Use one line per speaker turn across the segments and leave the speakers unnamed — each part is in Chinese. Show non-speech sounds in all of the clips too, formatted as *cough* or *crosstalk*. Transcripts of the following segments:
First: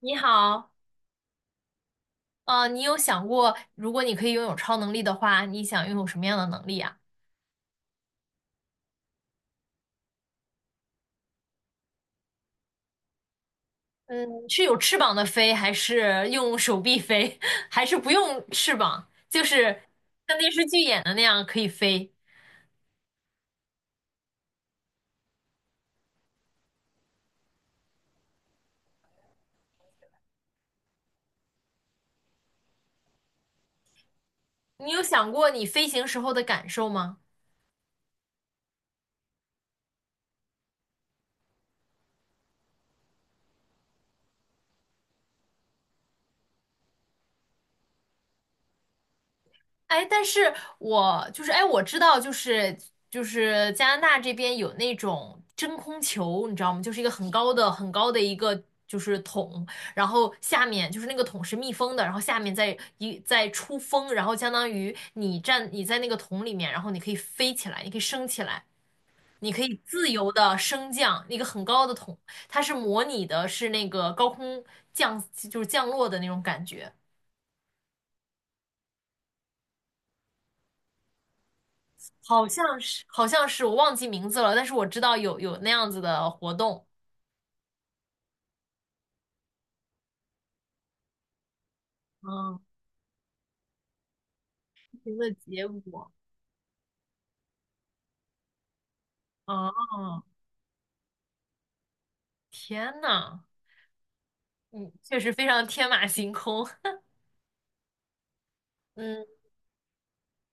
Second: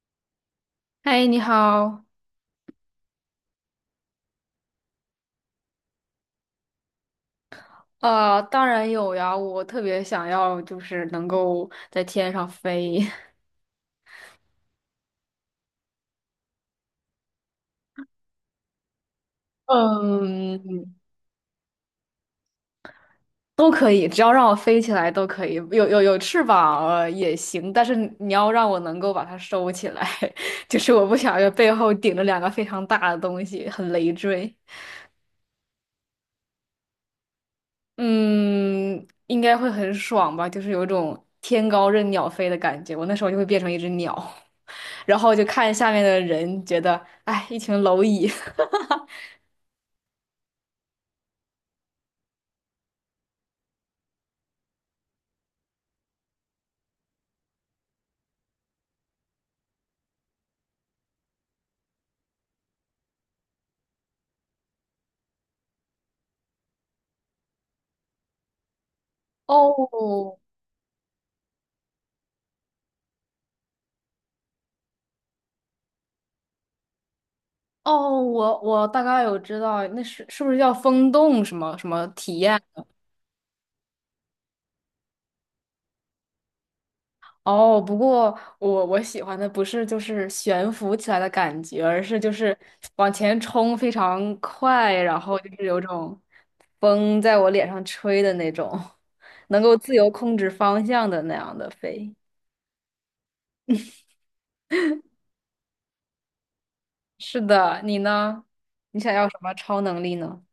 你好，
嗨，你好。
你有想过，如果你可以拥有超能力的话，你想拥有什么样的能力啊？
当然有呀，我特别想要，就是能够在天上飞。*laughs*
嗯，是有翅膀的飞，还是用手臂飞，*laughs* 还是不用翅膀，就是像电视剧
嗯，
演的那样可以飞？
都可以，只要让我飞起来都可以。有翅膀，也行，但是你要让我能够把它收起来，*laughs* 就是我不想要背后顶着两个非常大的东西，很累赘。
你有想过你飞行时候的感受吗？
嗯，应该会很爽吧，就是有一种天高任鸟飞的感觉。我那时候就会变成一只鸟，*laughs* 然后就看下面的人，觉得，哎，一群蝼蚁。
哎，但是我就是哎，我知道，就是加拿大这边有那种真空球，你知道吗？就是一个很高的一个就是桶，然后下面就是那个桶是密封的，然后下面再出风，然后相当于你在那个桶里面，然后你可以飞起来，你可以升起来，你可以自由
哦
的升降一个很高的桶，它是模拟的是那个高空降就是降落的那种感觉。
哦，我大概有知道，那是是不是叫风洞什么什么体
好
验？
像是，好像是，我忘记名字了，但是我知道有那样子的活动。
哦，不过我喜欢的不是就是悬浮起来的感觉，而是就是
嗯，
往前冲非常快，
不同
然
的
后就是
结
有
果。
种风在我脸上吹的那种，能
哦，
够自由控制方向的那样的飞。
天呐，嗯，确实非常天马行空。*laughs*
是的，你呢？你想
嗯，
要什么超能力呢？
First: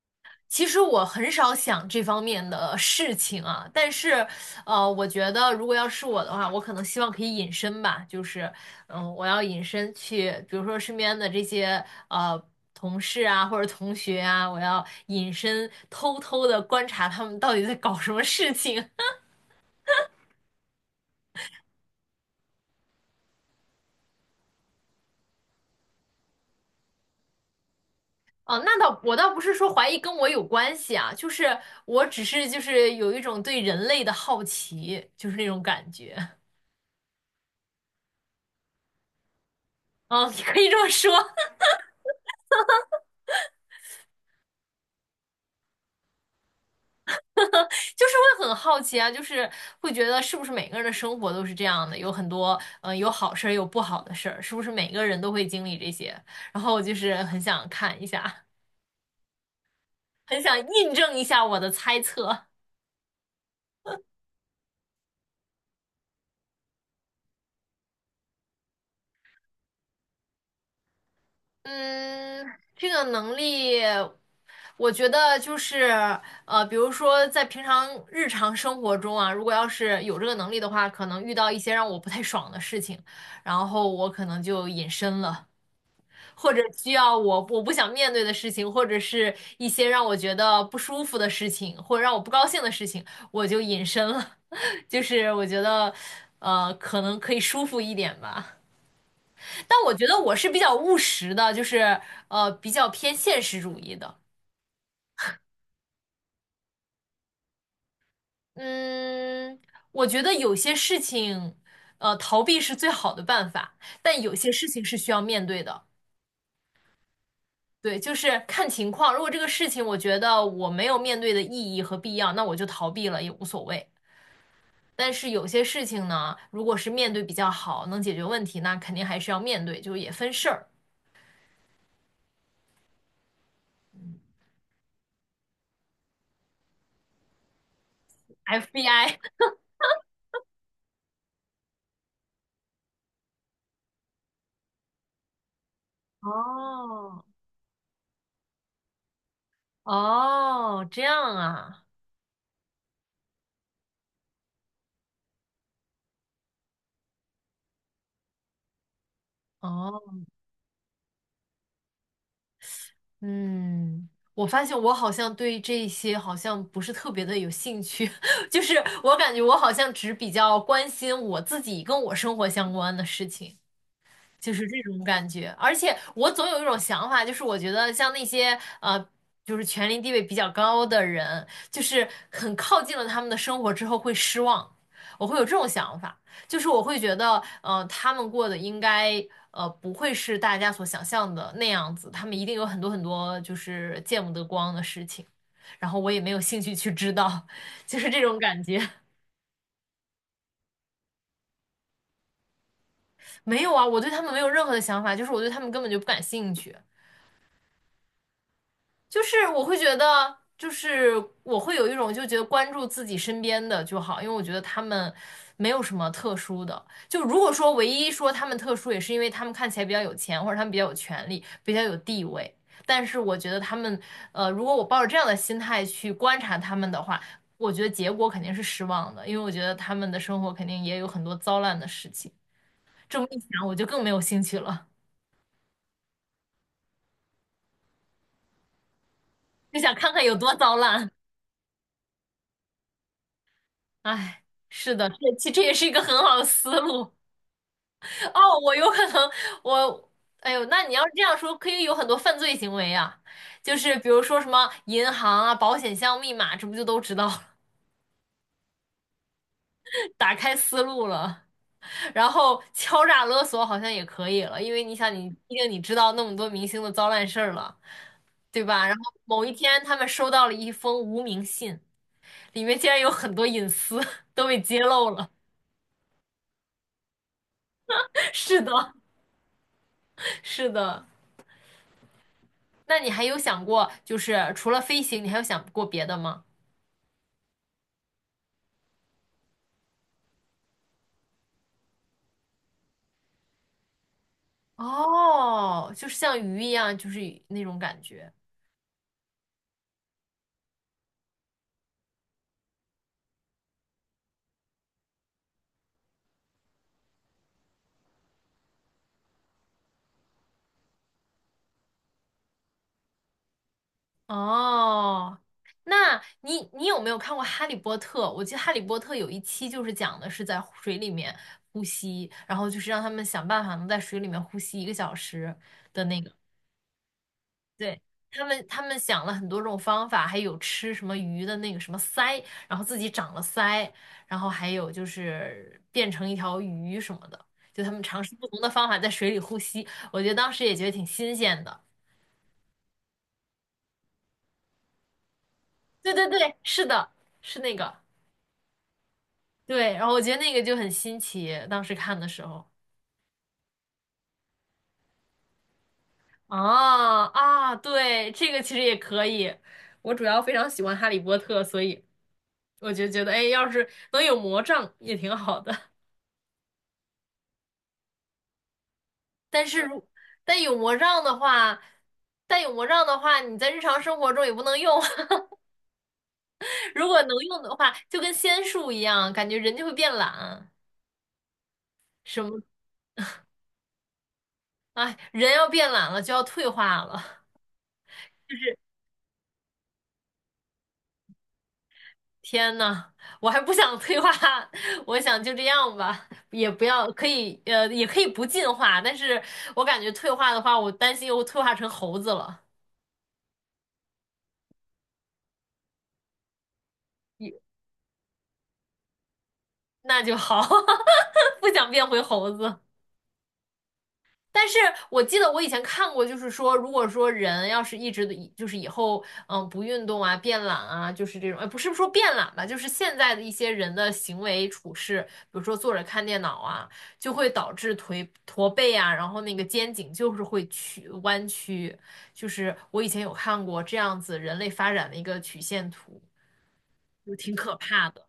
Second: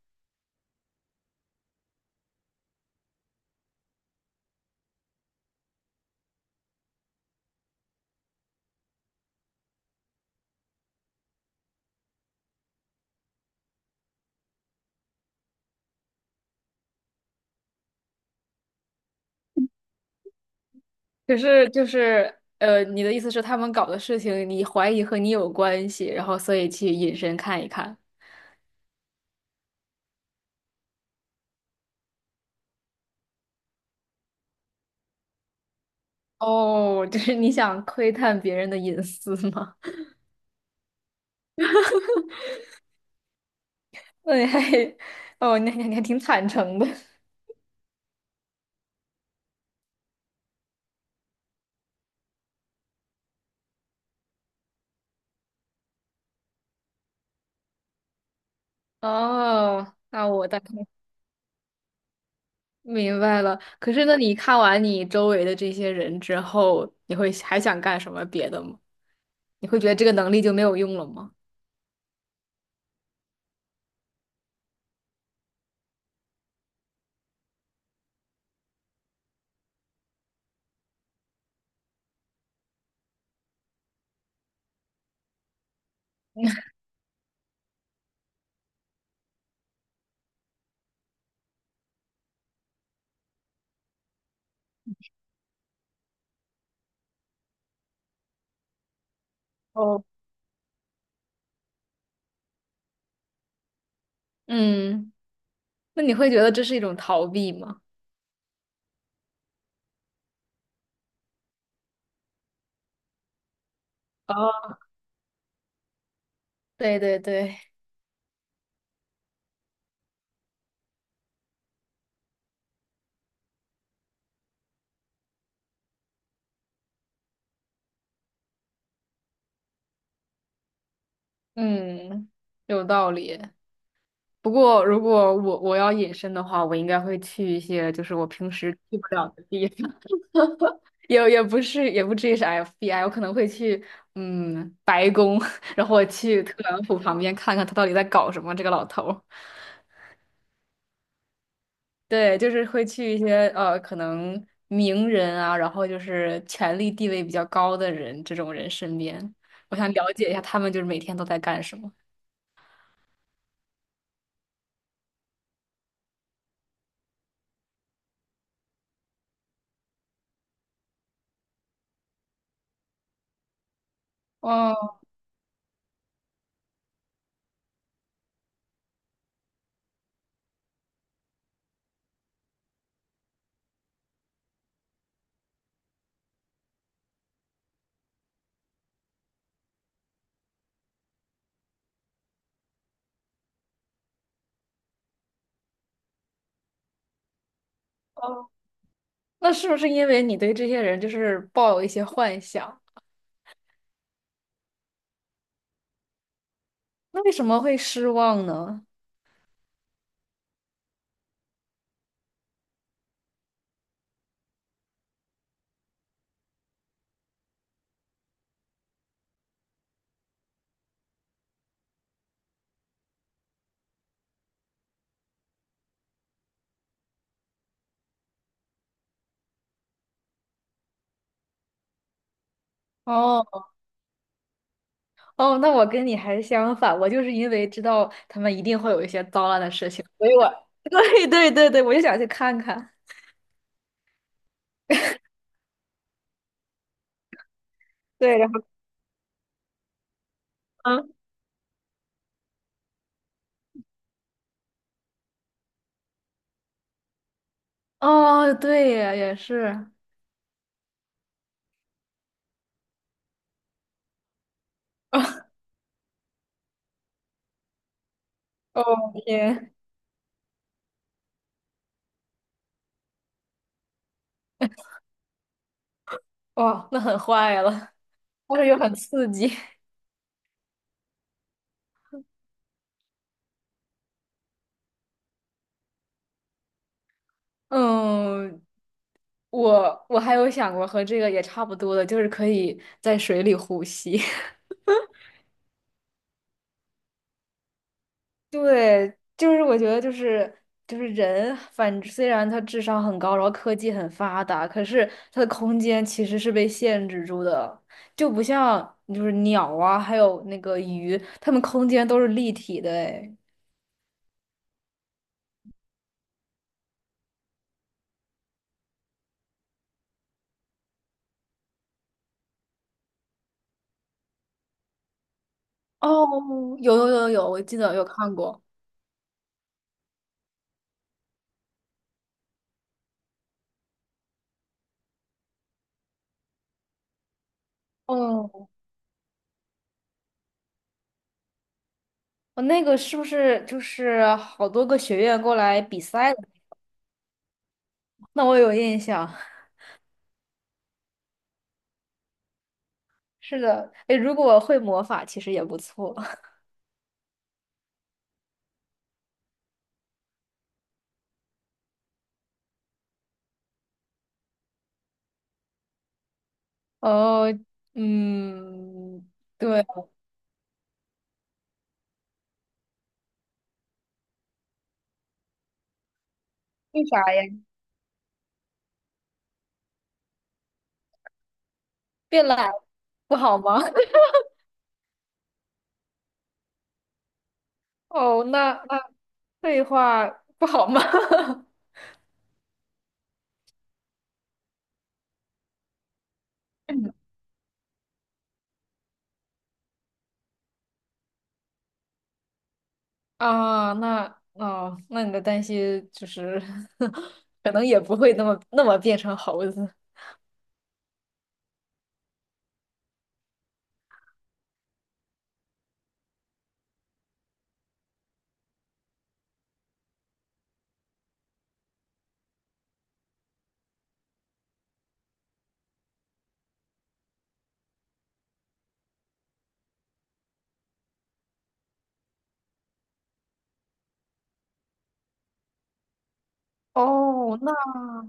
其实我很少想这方面的事情啊，但是，我觉得如果要是我的话，我可能希望可以隐身吧，就是，嗯，我要隐身去，比如说身边的这些同事啊或者同学啊，我要隐身偷偷的观察他们到底在搞什么事情。*laughs*
可是就是你的意思是他们搞的事情，你怀疑和你有关系，然后所以去隐身看一看。
啊。那倒不是说怀疑跟我有关系啊，就是我只是就是有一种对人类的好奇，就是那种感觉。
哦，*laughs* 就是你想窥探别人的隐私吗？
嗯，你可以这么说。
*laughs* 那你还，哦，那你还挺坦诚的。
就是会很好奇啊，就是会觉得是不是每个人的生活都是这样的，有很多有好事儿，有不好的事儿，是不是每个人都会经历这些？然后我就是很想看一下，
哦，
*laughs*
那
很
我
想
大概
印证一下我的猜测。
明白了。可是，那你看完你周围的这些人之后，你会还想干什么别的吗？你会觉得这个能力就没有用了吗？
嗯，这个能力，我觉得就是比如说在平常日常生活中啊，如果要是有这个能力的话，可能遇到一些让我不太爽的事情，然后我可能就隐身了。或者需要我不想面对的事情，或者是一些让我觉得不舒服的事情，或者让我不高兴的事情，我就隐身了。*laughs* 就是我觉得，可能可以舒服一点吧。但我
哦，
觉得我是比较务实的，就是比较偏现实主义的。
嗯，那你会觉得这是一种逃避吗？
嗯，我觉得有些事情，逃避是最好的办法，但有些事
哦，
情是需要面对的。
对对对。
对，就是看情况。如果这个事情我觉得我没有面对的意义和必要，那我就逃避了也无所谓。但是有些事情呢，如果是面对比较好，能解决问题，那肯定还是要面对，就也分事儿。
嗯，有道理。不过，如果我要隐身的话，我应该会去一些就是我平时去不
FBI，
了的地方，*laughs* 也不是也不至于是 FBI,我可能会去嗯白宫，*laughs* 然后我
*laughs*
去特朗普旁
哦
边看看他到底在搞什么，这个老头儿
哦，这样啊，
对，就是会去一些可能名人啊，然后就是权力地位比较高的人这种人身边，我想了
哦，
解一下他们就是每天都在干什么。
嗯，我发现我好像对这些好像不是特别的有兴趣，*laughs* 就是我感觉我好像只比较关心我自己跟我生活相关的事情。就是这
哦
种感觉。而且我总有一种想法，就是我觉得像那些就是权力地位比较高的人，就是很靠近了他们的生活之后会失望，我会有这种想法，就是我会觉得，他们过的应该。不会是大家所想象的那样子，他们一定有很多很多就是见不得光的事情，然后我也没有兴趣去知道，*laughs* 就是这种
哦
感觉。
那是不是因为你对这些人就是抱有一些幻想？
没有啊，我对他们没有任何的想法，就是我对他们根本就不感兴趣。
那为什么会失望呢？
就是我会觉得，就是我会有一种就觉得关注自己身边的就好，因为我觉得他们没有什么特殊的。就如果说唯一说他们特殊，也是因为他们看起来比较有钱，或者他们比较有权利，比较有地位。但是我觉得他们，如果我抱着这样的心态去观察他们的话，我觉得结果肯定是失望的，因为我觉得他们的生活肯定也有很多糟烂的事情。这么一
哦
想，我就更没有兴趣了，
哦，那我跟你还相反，我就是因为知道他们一定会有一些糟烂的
就
事
想
情，
看看
所
有
以我
多糟
*laughs*
烂。
对对对对，我就想去看看。
哎，是的，这其实这也是一个很好的思路。
对，然
哦，
后
我有可能，我，哎呦，那你要是
嗯，
这样说，可以有很多犯罪行为呀。就是比如说什么银行啊、保险箱密码，这不就都知道了？
哦，对耶，也是，
*laughs* 打开思路了，然后敲诈勒索好像也可以了，因为你想你，毕竟你知道那么多明星的糟烂事儿了，对吧？
哦
然后某一
天，
天他们收到了一封无名信，里面竟然有很多隐私 *laughs* 都被揭露了。
哇，那很坏了，
*laughs*
但
是
是
的，
又很刺激。
是的。那你还有想过，就是除了飞行，你还有想过别的吗？
嗯，我还有想过和这个也差不多的，就是可以在水里呼吸。*laughs*
哦，就是像鱼一样，就是那种感觉。
对，就是我觉得就是就是人，反虽然他智商很高，然后科技很发达，可是他的空间其实是被限制住的，就不像就是鸟啊，还有那个鱼，它们空间都是立体的诶。
哦，那你有没有看过《哈利波特》？我记得《哈利波特》有一期就是讲的是在水里面呼吸，然后就是让他们想办法能在水里面呼吸一个小时的那
哦，
个。
有，我记得
对，
有看过。
他们想了很多种方法，还有吃什么鱼的那个什么鳃，然后自己长了鳃，然后还有就是变成一条鱼什么的，就他们尝试不同
哦，
的方法在水里呼吸，我觉得当时也觉得挺新鲜的。
我那个是不是就是好多个学院过来比
对对
赛的？
对，是的，是那个，
那我有印象。*laughs*
对，然后我觉得那个就很新奇，当时看的时候。
是的，哎，如果会魔法，其实也不错。
啊啊，对，这个其实也可以。我主要非常喜欢《哈利波特》，所以我就觉得，哎，要是能有魔杖也挺好的。
哦，嗯，
但是
对，
如但有魔杖的话，你在日常生活中也不能用。*laughs*
为
如果
啥
能
呀？
用的话，就跟仙术一样，感觉人就会变懒。什
变
么？
懒不好吗？*laughs*
哎，人要变懒了，就要退化了。
哦，那那废话不好吗？*laughs*
天呐，我还不想退化，*laughs* 我想就这样吧，也不要可以，也可以不进化。但是我感觉退化的话，我担心又退化成猴子了，
啊，那哦，那你的担心就是，*laughs*
也
可能也不会那么变成猴子。
那就好，*laughs* 不想变回猴子。但是我记得我以前看过，就是说，如果说人要是一直的，就是以后不运动啊、变懒啊，就是这种，不是说变懒吧，就是现在的一些人的行为处事，比如说坐着看电脑啊，就会导致腿驼背啊，然后那个肩颈就是弯曲，就是我以前有看过这样子人类发展的一个曲线图，就挺
哦，那
可怕的。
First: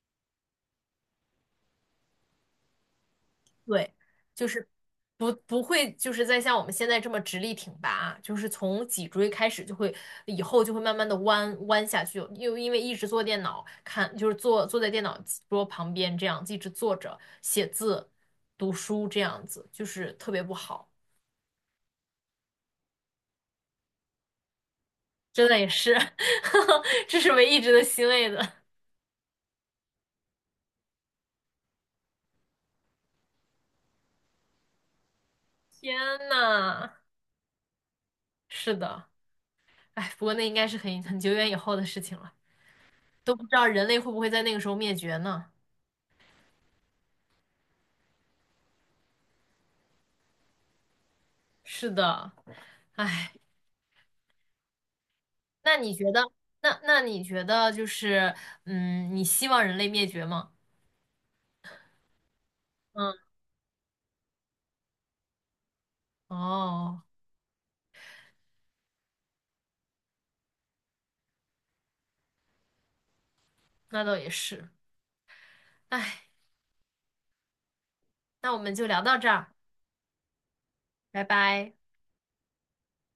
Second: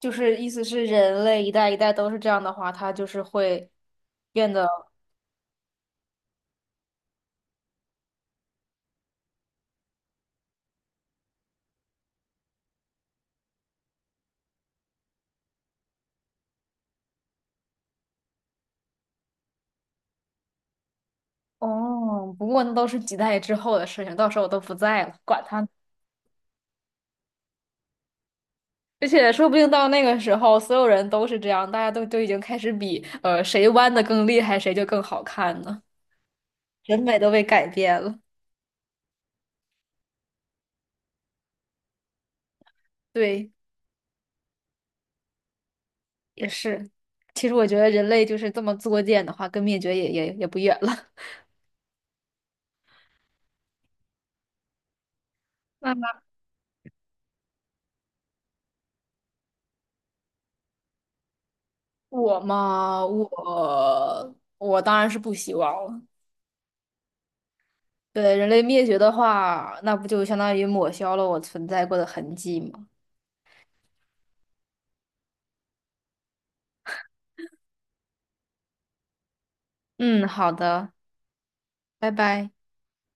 就是意思是人类一代一代都是这样的话，它就是会
对，就
变得
是不会就是再像我们现在这么直立挺拔啊，就是从脊椎开始就会，以后就会慢慢的弯下去，又因为一直坐电脑看，就是坐在电脑桌旁边这样一直坐着写字、读书这样子，就是特别不好，
哦。不过那都是几代之后的事情，到时候我都不在了，管
真的也
他。
是，*laughs* 这是唯一值得欣慰的。
而且说不定到那个时候，所有人都是这样，大家都已经开始比，谁弯的更厉害，谁就更好看呢？
天呐，
审美都被改变了。
是的，哎，不过那应该是很久远以后的事情了，都不
对，
知道人类会不会在那个时候灭绝呢？
也是。其实我觉得人类就是这么作贱的话，跟灭绝也不远了。
是的。那你
*laughs*
觉得，
那
那你觉得就是，嗯，你希望人类灭绝吗？
我嘛，
嗯，
我当然是不希望了。
哦，
对，人类灭绝的话，那不就相当于抹消了我存在过的痕迹吗？
那倒也是。哎，那我们就聊到这儿，
嗯，好的，
拜拜。
拜拜。